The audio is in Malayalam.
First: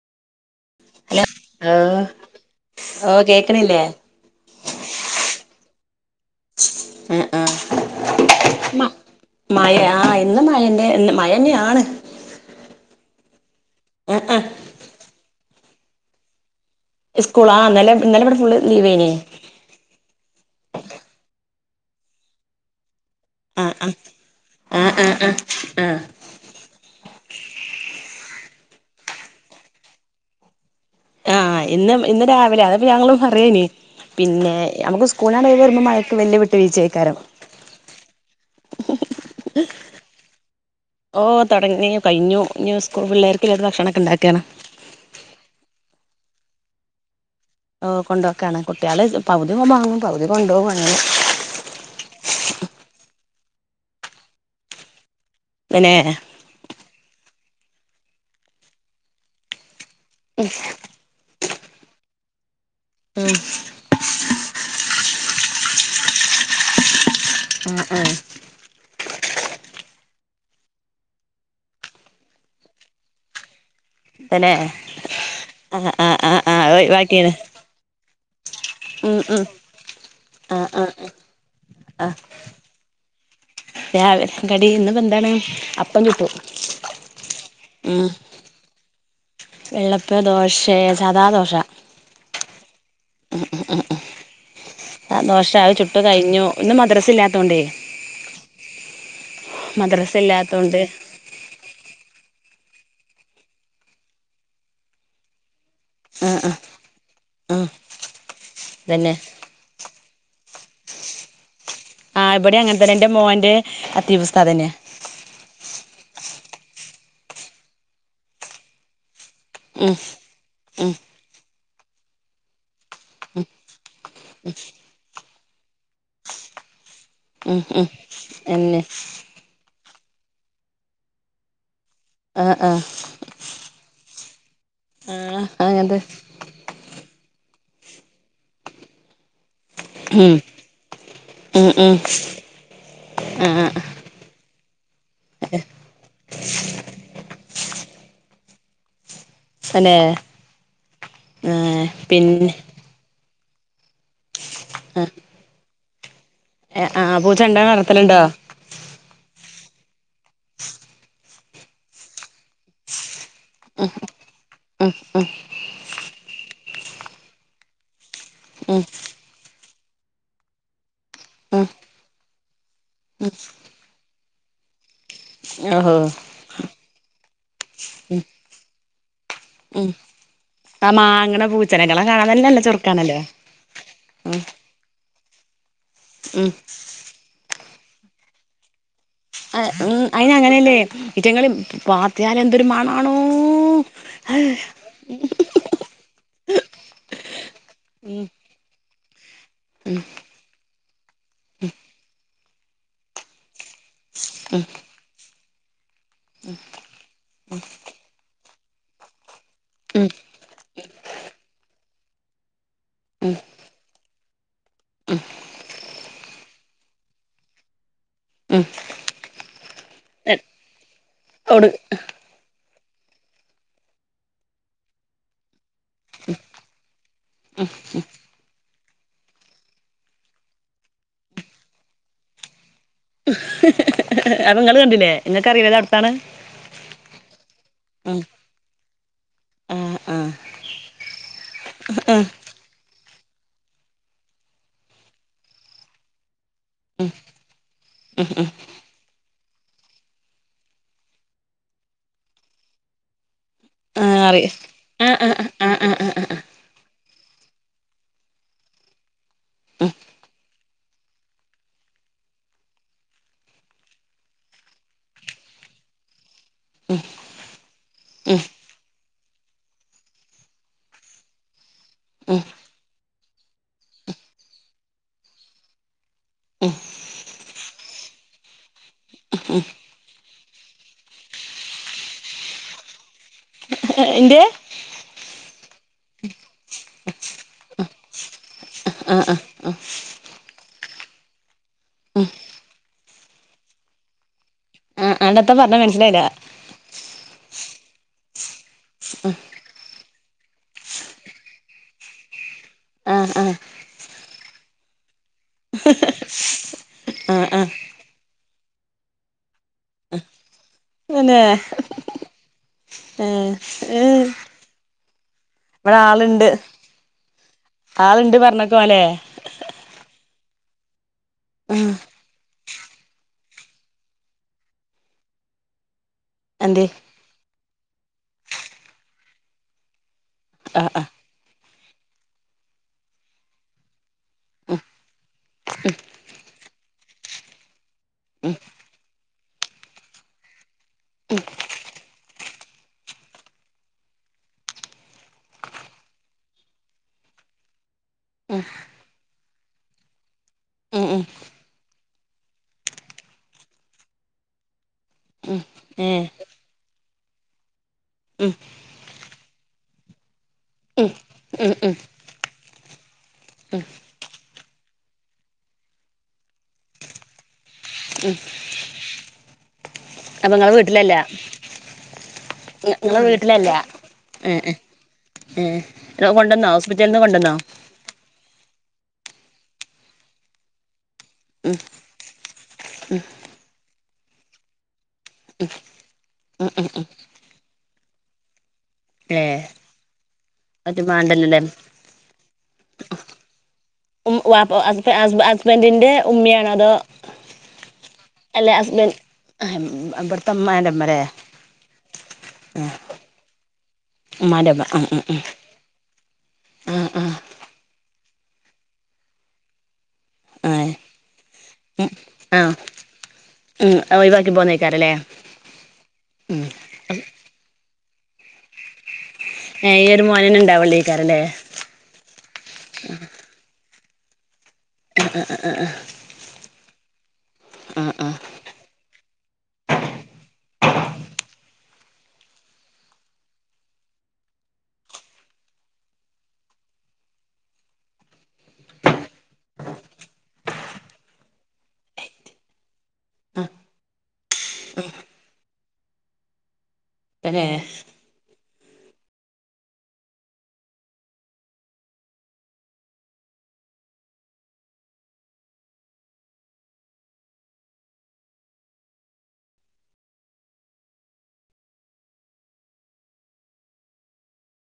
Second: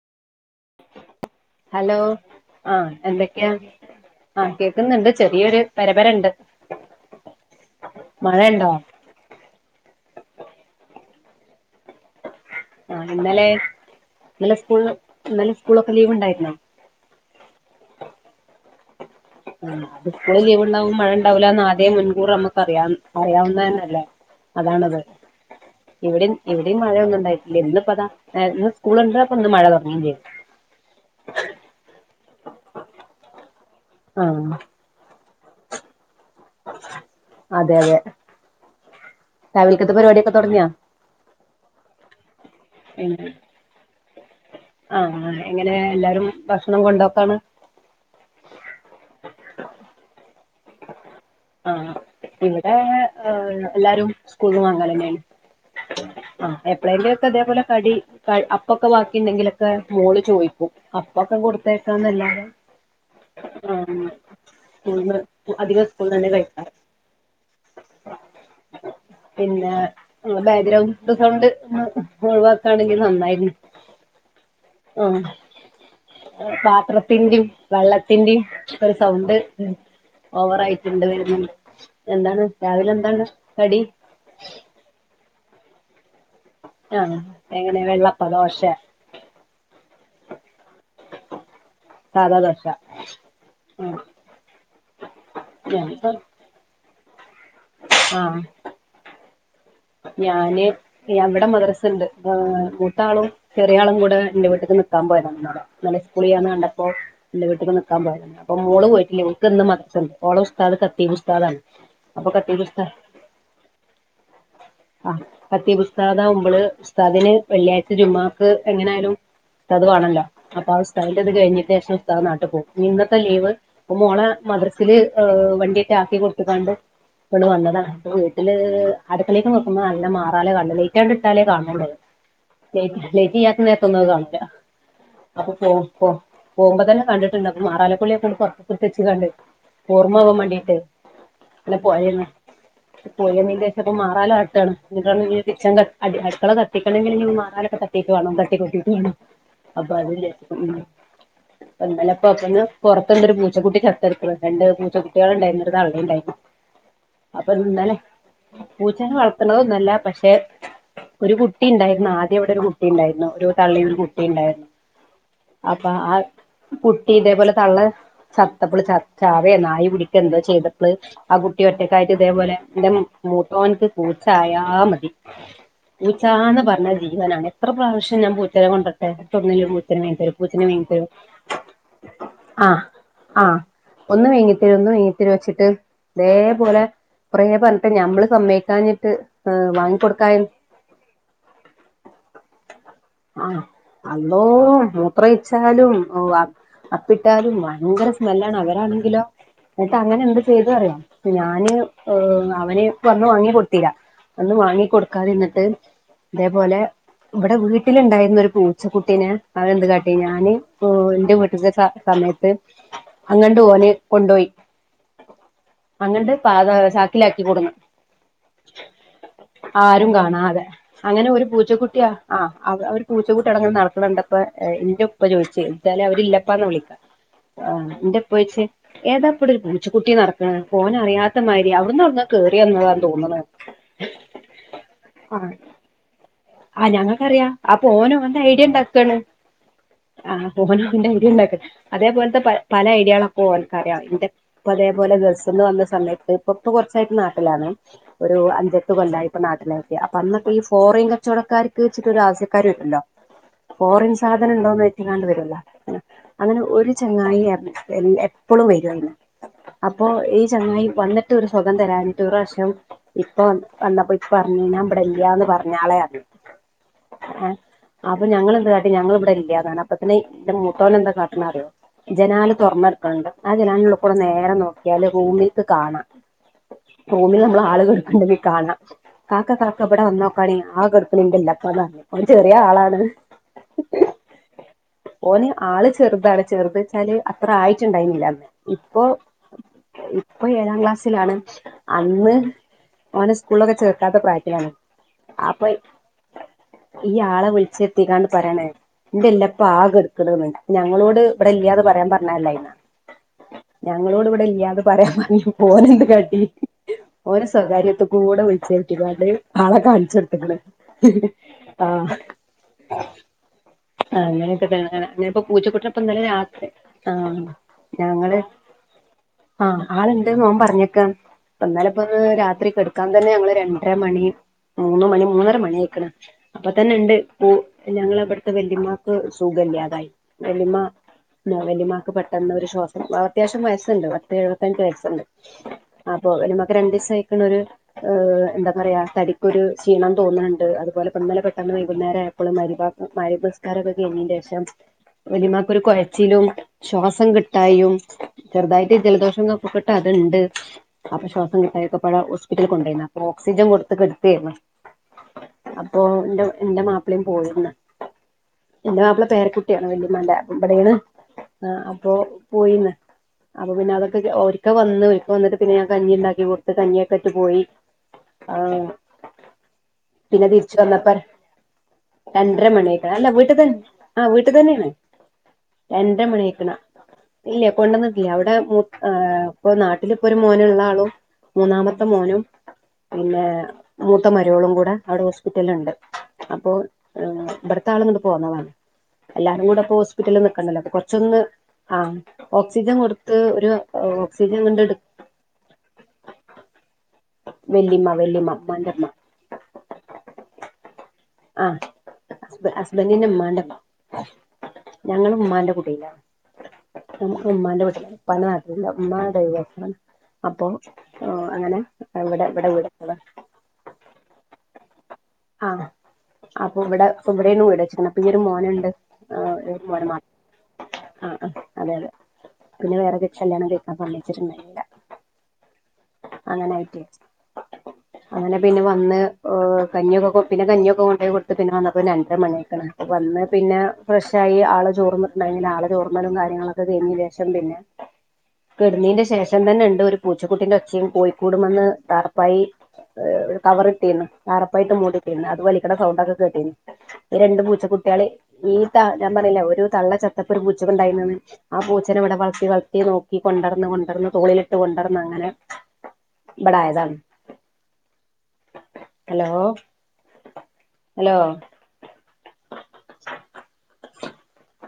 ഹലോ ആഹ് ആഹ് ഓ എന്തൊക്കെയാ കേക്കണില്ലേ ആഹ് കേക്കുന്നുണ്ട് ചെറിയൊരു പര പര ഇണ്ട് ആഹ് ആഹ് മഴയുണ്ടോ ഉമ്മ മയാ ആഹ് ഇന്ന് മയന്റെ മയന്നെ ആണ് ആഹ് ഇന്നലെ ആ ആ ഇന്നലെ സ്കൂൾ ഇന്നലെ സ്കൂളൊക്കെ ലീവ് ഇണ്ടായിരുന്നോ സ്കൂള ആഗ ഇന്നലെ ഇന്നലെ ഇവിടെ ഫുള്ള് ലീവേനി ഉം സ്കൂള് ലീവ് ഇണ്ടാവും മഴ ണ്ടാവുല്ലാന്ന് ആദ്യേ മുൻകൂർ നമുക്ക് അറിയാം. അറിയാവുന്നെ ആഹ് ആഹ് ന്നല്ലേ. ആഹ് അതാണത് ആഹ് ആഹ് ആഹ് ഇവിടേം ഇവിടേം മഴ ഒന്നും ഉണ്ടായിട്ടില്ല. ഇന്നിപ്പത ഇന്ന് സ്കൂളുണ്ട് അപ്പൊ ഇന്ന് മഴ തുടങ്ങേം ചെയ്തു. ആഹ് ഇന്ന് ഇന്ന് രാവിലെ അതിപ്പ ഞങ്ങള് പറയേനി. പിന്നെ ആഹ് നമുക്ക് സ്കൂൾനാണ്ട് ഒഴിവ് വരുമ്പം മഴക്ക് വല്ല്യ വിട്ട് വീഴ്ചേഴ്ക്കാരം. അതെ അതെ തെ ഓഹ് തൊടങ്ങി കഴിഞ്ഞു. ഇഞ്ഞ് സ്കൂൾ പിള്ളേര്ക്ക്ള്ള ഭക്ഷണൊക്കെ ഇണ്ടാ ക്കണം. ആഹ് എങ്ങനെ എല്ലാരും ഭക്ഷണം കൊണ്ടോക്കാണ്. ഓഹ് കൊണ്ടോക്കാണ്. കുട്യാള് പൗതിന്നും വാങ്ങും. പൗതി കൊണ്ടോഉം അങ്ങനെ. ആഹ് ഇവിടെ ഏഹ് എല്ലാരും സ്കൂള്ന്ന് വാങ്ങലന്നെണ്. തന്നെ ആഹ് എപ്പളേങ്കിലൊക്കെ തേപോലെ കടി അപ്പൊക്കെ വാക്കി ണ്ടെങ്കിലൊക്കെ മോള് ചോയിക്കും. അ പ്പൊക്കെ കൊടുത്തയക്കാന്നല്ലാതെ. ഉം ആന്ന് സ്കൂൾന്ന് അധികം സ്കൂൾന്നന്നെ കഴിക്കാറ്. ആഹ് ആഹ് പിന്നെ ആഹ് ബാഗ്രൗണ്ട് സൗണ്ട് ഒഴിവാക്കാണങ്കി നന്നായിരുന്നു. തന്നെ ആഹ് ആഹ് ആഹ് ആഹ് ആഹ് ഒഴിവാക്കിണ് പാത്രത്തിന്റിം വള്ളത്തിന്റിം ഒരു സൗണ്ട് ആഹ് ഓവറായി. ആഹ് രണ്ട് ആഹ് വരുന്ന്ണ്ട്. ആഹ് എന്താണ് രാവിലെ എന്താണ് കടി. രാവിലെ കടി. ഇന്ന്പെന്താണ് അ പുട്ടാണ്. എങ്ങനെ ഉം വെള്ളപ്പ ദോശ വെള്ളപ്പ ദോശെ സാദാ ദോശ. സാധാ ദോശ. ആഹ് ആഹ് ദോശ അഹ്ചുട്ടു ഞാനിപ്പം കഴിഞ്ഞു. ഇന്ന് മദ്രസ് ഇല്ലാത്തൊണ്ടേ ആഹ് മദ്രസ ഞാന് ഇല്ലാത്തോണ്ട് യ വിടെ മദ്രസ്ണ്ട്. മൂത്താളും ചെറിയാളും കൂടെ ഇന്റെ വീട്ട്ക്ക് നിക്കാം പോയതാണ് ഇന്നലെ. ഇന്നലെ ആഹ് സ്കൂളിയ്യാന്ന് ആഹ് കണ്ടപ്പൊ ഇന്റെ ആഹ് വീട്ട്ക്ക് നിക്കാം പോയതാ. അപ്പം മോള് അതന്നെ പോയില്ല്യ. ഓ ക്ക് ഇന്ന് മദ്റസണ്ട്. ഓളെ ഉസ്താദ് കതീബുസ്താതാണ്. ആഹ് ഇബടിം അങ്ങൻ തന്നെ. ഇന്റെ മോന്റെ കതീബുസ്താദന്നെ. ആഹ് കതീബുസ്താദാഉമ്പള് ഉസ്താദിന് വെള്ളിയാഴ്ച ജുമുഅക്ക് എങ്ങനായാലും ഉസ്താദ് ഉം വാണല്ലോ. അപ്പൊ ആഹ് ഉം ഉസ്താദിന്റെ ഇത് കഴിഞ്ഞിട്ടേഷം ഉസ്താദ് നാട്ട് പോവും. ഇന്നത്തെ ലീവ്. അപ്പൊ മോളെ മദ്രസില് വണ്ടിയായിട്ട് ആക്കി കൊടുത്ത്ക്കാണ്ട് ഇപ്പള് ഉം ഉം വന്നതാണ്. ഇപ്പ വീട്ടില് എന്നെ അട്ക്കളീക്ക് നോക്കുമ്പോ നല്ല മാറാല കണ്ണ്ട്. ലൈറ്റാണ്ട് ഇട്ടാലേ കാണള്ളൂ. ആഹ് ആഹ് അഹ് ലൈറ്റ് ഇയ്യാത്ത നേരത്തൊന്നും അഹ് കാണൂല. ആഹ് അപോ പൊ അങ്ങനത്തെ പൊ പോവുമ്പ തന്നെ കണ്ടിട്ട്ണ്ട്. അപ്പം മാറാലക്കൊള്ളിയൊക്കാണ്ട് പൊർത്ത്ക്ക്ട്ത്തച്ച്കാണ്ട്. ഉം ഓർമ്മാവാം മാണ്ടീട്ട്. ഉം അല്ല ഉം പൊയാന്ന് ആഹ് പൊയന്നില്ലേ. മാറാല തട്ടാണ്. ഇന്നിട്ട് വാണങ്കി കിച്ചൺ ക അട്ക്കള ക ത്തിക്കണങ്കില് ഇഞ്ഞ് മാറാലൊക്കെ തട്ടീട്ട് വാണം. തട്ടികൊട്ടീട്ട് വാണം. അപ്പൊ തന്നെ അതുംവിചാര്ച്ച്ട്ട് നിന്ന്. അപ്പോം ആഹ് ഇന്നലെപ്പൊ പിന്നെ ഒക്കൊന്ന് പൊർത്ത്ണ്ടരു പൂച്ചക്കുട്ടി ചത്ത്ട്ക്ക്ണ് രണ്ട് പൂച്ചക്കുട്ട്യാള് ഇണ്ടായ്ന് ഒരു തള്ളിണ്ടായ്ന് എഹ് ആഹ് പൂച്ച ഇണ്ടാ വളർത്തല്ണ്ടോ പൂച്ചനെ വളർത്ത്ണതൊന്നുഅല്ല പക്ഷെ ഒരു കുട്ടി ഇണ്ടായിര്ന്നു ആദ്യം ഇവിടെ ഒരു കുട്ടി ഇണ്ടായിരുന്നു ഒരു തള്ളിം ഒരു കുട്ടിം കുട്ടിം ഇണ്ടായിര്ന്നു ഉം അപ്പൊ ആഹ് കുട്ടി ഇതേപോലെ തള്ള ഉം ചത്തപ്പള് ചത്ത് ചാവെ നായി പിടിക്കെ എന്തോ ചെയ്തപ്പള് ആഹ് കുട്ടി ഉം ഒറ്റക്കായിട്ട് ഇതേപോലെ ഇന്റെ മ് മൂത്തോൻക്ക് പൂച്ചായാ മതി ഓഹോ പൂച്ചാന്ന് പറ്ഞ്ഞാ ജീവനാണ് എത്ര പ്രാവ്ശ്യം ഞാൻ പൂച്ചനെ കൊണ്ടരട്ടെ ഇച്ച് ഒട്ന്നേലു ഒരു ഉം പൂച്ചനെ മെങ്ങിതരോ പൂച്ചനെ മേങ്ങി ആ തരോ മാങ്ങണ പൂച്ചനകളെ കാണാൻ തന്നെ നല്ല ആഹ് ചെറുക്കാണല്ലേ ആഹ് ഒന്ന് ഉം വേങ്ങി തെരോ ഒന്ന് വേങ്ങി തെരോ ച്ചിട്ട് ഉം ഇതേപോലെ കുറേ പറ്ഞ് പ്പെ ഞമ്മള് സമ്മയക്കാഞ്ഞിട്ട് ആഹ് ഉം അയിന് അങ്ങനെയല്ലേ ഇറ്റങ്ങള് പാത്തിയാൽ എന്തൊരു മണാണോ അള്ളോ മൂത്രൊയിച്ചാ ഒഴിച്ചാലും ഓഹ് അപ്പിട്ടാലും ഭയങ്കര സ്മെല്ലാണ് അവരാണെങ്കിലോ ന്നട്ട് അങ്ങനെ എന്ത് ചെയ്തു അറിയോ ഞാന് ഏഹ് അവന് വന്ന് വാങ്ങി കൊട്ത്തീല വന്ന് വാങ്ങി കൊട്ക്കാതിന്നിട്ട് ഇതേപോലെ ഇവിടെ വീട്ടിലുണ്ടായിരുന്നൊരു പൂച്ചക്കുട്ടീനെ അവന് എന്ത് ഉം കാട്ടി ഞാന് പ്പോ ന്റെ വീട്ട്ത്തെ സമയത്ത് ഏഹ് ഉം അങ്ങണ്ട് ഓന് കൊണ്ടോയി അങ്ങണ്ട് പാ ലാ ച്ചാ ച്ചാകിലാക്കി കൊട്ന്ന് ഉം ആരും കാണാതെ അങ്ങനെ ഒരു ഓട് പൂച്ചക്കുട്ടിയാ ആഹ് അവ അവര് പൂച്ചകുട്ടി അടങ്ങനെ നട്ക്ക്ണ്കണ്ടപ്പ എന്റെപ്പ ചോയ്ച്ചയ് എല്ലാരും അവര് ഇല്ലപ്പാന്ന വിളിക്ക ആഹ് ന്റെപ്പ ചോയ്ച്ച് ഏതാപ്പടൊരു പൂച്ച കുട്ടി നട്ക്ക്ണ് അപ്പൊ ഓന് അറിയാത്ത മാതിരി അവ്ടെ അവ്ട്ന്ന് യോട്ന്നോ കേറിന്നതാ തോന്ന്ണ് അപ്പൊ ഇങ്ങൾ കണ്ടില്ലേ ഇങ്ങക്ക് അറീലെ ഇത ട്ത്താണ് ആഹ് ഞങ്ങൾക്കറിയാ അപ്പൊ ഓന് ഓന്റെ അയ്ഡിയണ്ടാക്കാണ് ആ ആ ആഹ് പോൻന്റെ ഐഡിയ ഇണ്ടാക്ക അതേപോലത്തെ പ പല ഐഡിയാളൊക്കെ ഓൻക്കറിയാ ഇന്റെ ഇപ്പ അതേപോലെ ഗൾഫിന്ന് വന്ന സമയത്ത് ഇപ്പ ഇപ്പൊ കുറച്ചായിട്ട് നാട്ടിലാണ് ഒരു അഞ്ചട്ട് കൊല്ലയി ഇപ്പ നാട്ടിലായിറ്റ് അപ്പൊ അന്നോക്കെ ഈ ഫോറീൻ കാര് കച്ചവടക്കാര്ക്ക്ച്ചിട്ട് ഒരു ആവ്യസ്യക്കാര് വെര്ല്ലോ ആ ഫോറിൻ അറി സാധനം ഉണ്ടോന്ന് ആ ചോയ്ച്ചുക്കാണ്ട് ആ വരുല്ലോ ആ ആ ആ അങ്ങനെ ഒരു ചങ്ങായിയറ്ഞ്ഞാ എല്ല എപ്പഴും വെരു അങ്ങനെ അപ്പൊ ഈ ചങ്ങായി വന്നിട്ട് ഒര് സൊഖം തരാഞ്ഞിട്ട് ഒര്റാശ്യം ഇപ്പ വന്നപ്പോ ഇപ്പ പറഞ്ഞ് ഞാൻ ബടെല്യാന്ന് പറഞ്ഞാളെറ്ഞ് ഏഹ് അപ്പൊ ഉം ഞങ്ങെളെന്ത്‌ കാട്ടി ഞങ്ങൾ ഇബടെ ഇല്യാന്നറ്ഞ് അപ്പത്തിന് ഇന്റെ മുത്തോന് എന്താ കാട്ട്ണ്ന്നറിയോ ഉം ജനാൽ തൊർന്നട്ക്ക്ണ് ണ്ട് ആഹ് ജനാലിനള്ള കൂടെ നേരെ നോക്കിയാല് റൂമിക്ക് കാണ റൂമിൽ നമ്മൾ ആള് കെട്ക്ക്ണത് കാണ കാക്ക കാക്ക ബടെ വന്നോക്കാണി ആഹ് കെട്ക്ക്ണ് [unintelligible] ഇല്ല്യതൊനാണ് ഓൻ ചെറിയെ ആളാണ് എന്റെ ഓന് ആള് ചെറുതാണ് ചെറ്ത്ച്ചാല് അത്ര ആയിട്ട്ണ്ടായിരുന്നില്ല അന്ന് ഇപ്പൊ ഇപ്പൊ ഏഴാം ക്ലാസ്സിലാണ് അന്ന് ഓനെ സ്കൂളൊക്കെ ചെർക്കാത്ത പ്രായത്തിലാണ് ആഹ് അണ്ട് എത്താ അപ്പൊ പറ്ഞ് മന്സ്സിലായ്ല ഈ ആളെ വിളിച്ചെര്ത്തിക്കാണ്ട് പറയാണേയ് ഇന്റെല്ലാപ്പ ആഹ് കെട്ക്ക്ണ്ന്ന് ഞങ്ങളോട് ഇബടെ ഇല്യാന്ന് പറയാൻ പറ്ഞ്ഞതല്ലയിന്ന ആഹ് ആഹ് ഞങ്ങളോട് ഇവിടെ ഇല്ല്യാന്ന് പറയാൻ പറഞ്ഞപ്പോ ഓന് എന്ത് കാട്ടി ആ ഓനെ ആ സ്വകാര്യത്തുകൂടെ വിളിച്ചെരുത്തീക്കാണ്ട് ആളെ കാണിച്ചു കൊടുത്ക്ണ് പിന്നെ ആഹ് ഏ ഏ അങ്ങനെക്കതന്നെ അങ്ങനെ പൂ പൂച്ച കുട്ടിനെ ഇവിടെ പ്പന്നല്ലെ ആളുണ്ട് രാത്രി ആ ആളുണ്ട് ഞങ്ങള് പറഞ്ഞേക്കു അല്ലേ ആ ആള്ണ്ട് ഓൻ പറഞ്ക്കാണ് ഇപ്പോ ഉം ഇന്നലെപ്പോ രാത്രി കെടക്കാൻ തന്നെ ഞങ്ങള് രണ്ടര മണി മൂന്ന് മണി മൂന്നര മണി അയിക്ണ് അപ്പൊ എന്തേ തന്നെ ഇണ്ട് പു ഞങ്ങൾ ഇബട്ത്തെ വല്ലിമ്മാക്ക് സുഖല്ലാതായി വല്ലിമ്മ ആ ആ വല്ലിമ്മാക്ക് പെട്ടെന്ന് ഒരു ശ്വാസം അത്യാവശം വയസ്സ്ണ്ട് പത്ത് എഴുപത്തഞ്ച് ഉം വയസ്സ്ണ്ട് അപ്പൊ ഒരുമക്ക്െ രണ്ട ദിവസം [unintelligible] കഴക്കണ ഒരു ഉം എന്താ പറയാ തടി ഒരു ക്ഷീണം തോന്ന്ണ് ണ്ട് അതുപോലെപ്പന്നലെ പെട്ടെന്ന് വൈകുന്നേരം ആയപ്പള് മഅരിബ മഗരിബിസ്കാരം ഒക്കെ കഴിഞ്ഞീന്റെഷം വല്ലിമ്മാക്ക് ഒരു കൊയച്ചിലും ശ്വാസം കിട്ടായും ഉം ചെറുതായിട്ട് ജലദോഷം കഫക്കെട്ട് അത്ണ്ട് ഉം അപ്പൊ ഉം ശ്വാസം കിട്ടായിയോക്കെ പടെ ഹോസ്പിറ്റൽ കൊണ്ടോയിന്നു അപ്പൊ ഓക്സിജൻ കൊടുത്ത് കെടത്തെയ്ന്നു ഉം അപ്പോ ഏ ഇന്റെ ഇന്റെ മാപ്പളിം പോയിന്ന് ഉം ഇന്റെ മാപ്പള പേരക്കുട്ടിയാണ് വെല്ലിമാന്റെ ഇബടേണ് ഉം ഉം ആഹ് ഉം അപ്പൊ പോയിന്ന്. അപ്പൊ പിന്നെ അതൊക്കെ ഒരിക്കെവന്ന് ഒരിക്ക വന്നിട്ട് പിന്നെ ഞ കഞ്ഞി ഇണ്ടാക്കി കൊടുത്ത് കഞ്ഞിയൊക്കെറ്റ് പോയി. ആഹ് പിന്നെ അപ്പൊ നിങ്ങളെ തിരിച്ച് വന്നപ്പൊ വീട്ടിലല്ല അര് അരമണിയായിക്ക്‌ണ് നിങ്ങളെ അല്ല വീട്ട്തന്നെ വീട്ടിലല്ല ആഹ് വീട്ട്തന്നേണ് ഏഹ് കൊണ്ടന്നോ ഹോസ്പിറ്റലിൽന്ന് കൊണ്ടന്നോ. ഇല്ലെ കൊണ്ടന്നിട്ടില്ല അവിടെ മൂത്ത് ആഹ് ഇപ്പൊ നാട്ടിലിപ്പൊര് മോന്ള്ള ആളും. മൂന്നാമത്തെ മോനും പിന്നെ മൂത്ത മരോളും കൂടെ അവിടെ ഹോസ്പിറ്റലിൽണ്ട്. അപ്പൊ ഇബട്ത്തെ ആള്ങ്ങട്ട് പോന്നതാണ്. ഏ എല്ലാരും കൂടെ പ്പൊ ഹോസ്പിറ്റലിൽ നിക്കണ്ടല്ലോ അത് കൊറൊച്ചൊന്ന് മാണ്ടല്ലല്ലേ ആ ഓക്സിജൻ കൊട്ത്ത് ഒരു മം ഓക്സിജൻ വാപ്പ കൊണ്ട് എടു ഹസ് ഹസ് ഹസ്ബൻഡിന്റെ ഉമ്മയാണതോ. വല്യമ്മ വല്യമ്മ അല്ല ഉമ്മാന്റെ ഉമ്മ അസ്ബൻ ഇബട്ത്തെ ഇമ്മാന്റെ ഇമ്മ ലെ. ഹസ് ഹസ്ബൻഡിന്റെ ഇമ്മാന്റെമ്മ ഉമ്മാന്റെ ഉമ്മ ഉം ഉം ഞങ്ങളു ഉം ഉമ്മാന്റെ കുടീയിലാണ് ആ ഞാനിപ്പോ ഉമ്മാന്റെ വീട്ടിലാണ് ഉപ്പാന്റെ നാട്ടിലല്ല. ഉമ്മാ ഡയ് വോസാണ് അപ്പൊ ആ ഏഹ്. അങ്ങനെ ഇവിടെ ആ ഇവടെ വീട്‌വെച്ചതാ ആ ഒഴിവാക്കി പോന്നേക്കാരല്ലേ ആഹ്. ഉം ഇപ്പ ഇവിടെ ഇവിടെണ് വീട്‌വെച്ച്ക്ക്ണെ അപ്പൊ ഈയൊരു മോന്ണ്ട്. ഏഹ് ഈ ഒരു മോനന്നേ ആഹ് ഇണ്ടാവള്ളെക്കാരല്ലേ. ആഹ് അതെ അതെ പിന്നെ വേറെ കെ കല്യാണം കഴിക്കാൻ സമ്മയ്ചിണ്ടായിനില. ആഹ് ആഹ് ആഹ് ആഹ് ആഹ്. അങ്ങനായിറ്റെയ്. ആഹ് അങ്ങനെ പിന്നെ വന്ന് ഏഹ് കഞ്ഞിയൊക്കെ ക്കൊ പിന്നെ കഞ്ഞിയൊക്കെ കൊണ്ടേകൊട്. ന്നിട്ട് പിന്നെ വന്നപ്പോ രണ്ടര മണിയായ്ക്ക്ണ് വന്ന് പിന്നെ ഫ്രഷായി ആള് ചോർന്നിട്ട്ണ്ടായ്നില ആളെ ചോർന്നലും കാര്യങ്ങളൊ ക്കെ കഴിഞ്ഞീന്റെഷം പിന്നെ കെടന്നീന്റെ ശേഷം തന്നെണ്ട് ഒരു പൂച്ചക്കുട്ടിന്റെ ഒച്ചിം കോയിക്കൂടുമെന്ന് ടാർപ്പായി. ഏഹ് ഒരു ആഹ് കവറിട്ടീന്ന് ടാർപ്പായിട്ട് മൂടിട്ടീണ് അതുവലിക്കണ സൗണ്ടൊക്കെ കേട്ടീനിം ഈ രണ്ടു തന്നെ പൂച്ചക്കുട്ടിയാളി ഈ ത ഞാൻ പറഞ്ഞിലെ ഒരു തള്ള ചത്തപ്പൊ ഒരു പൂച്ചടെണ്ടായിനെന്ന് ആ പൂച്ചനെവടെ വൾത്തി വൾത്തി നോക്കി കൊണ്ടട്ന്ന് കൊണ്ടട്ന്ന് തോളിലിട്ട് കൊണ്ടട്ന്നങ്ങനെ. ഇബടെ ആയതാണ് ഹലോ. ഹലോ.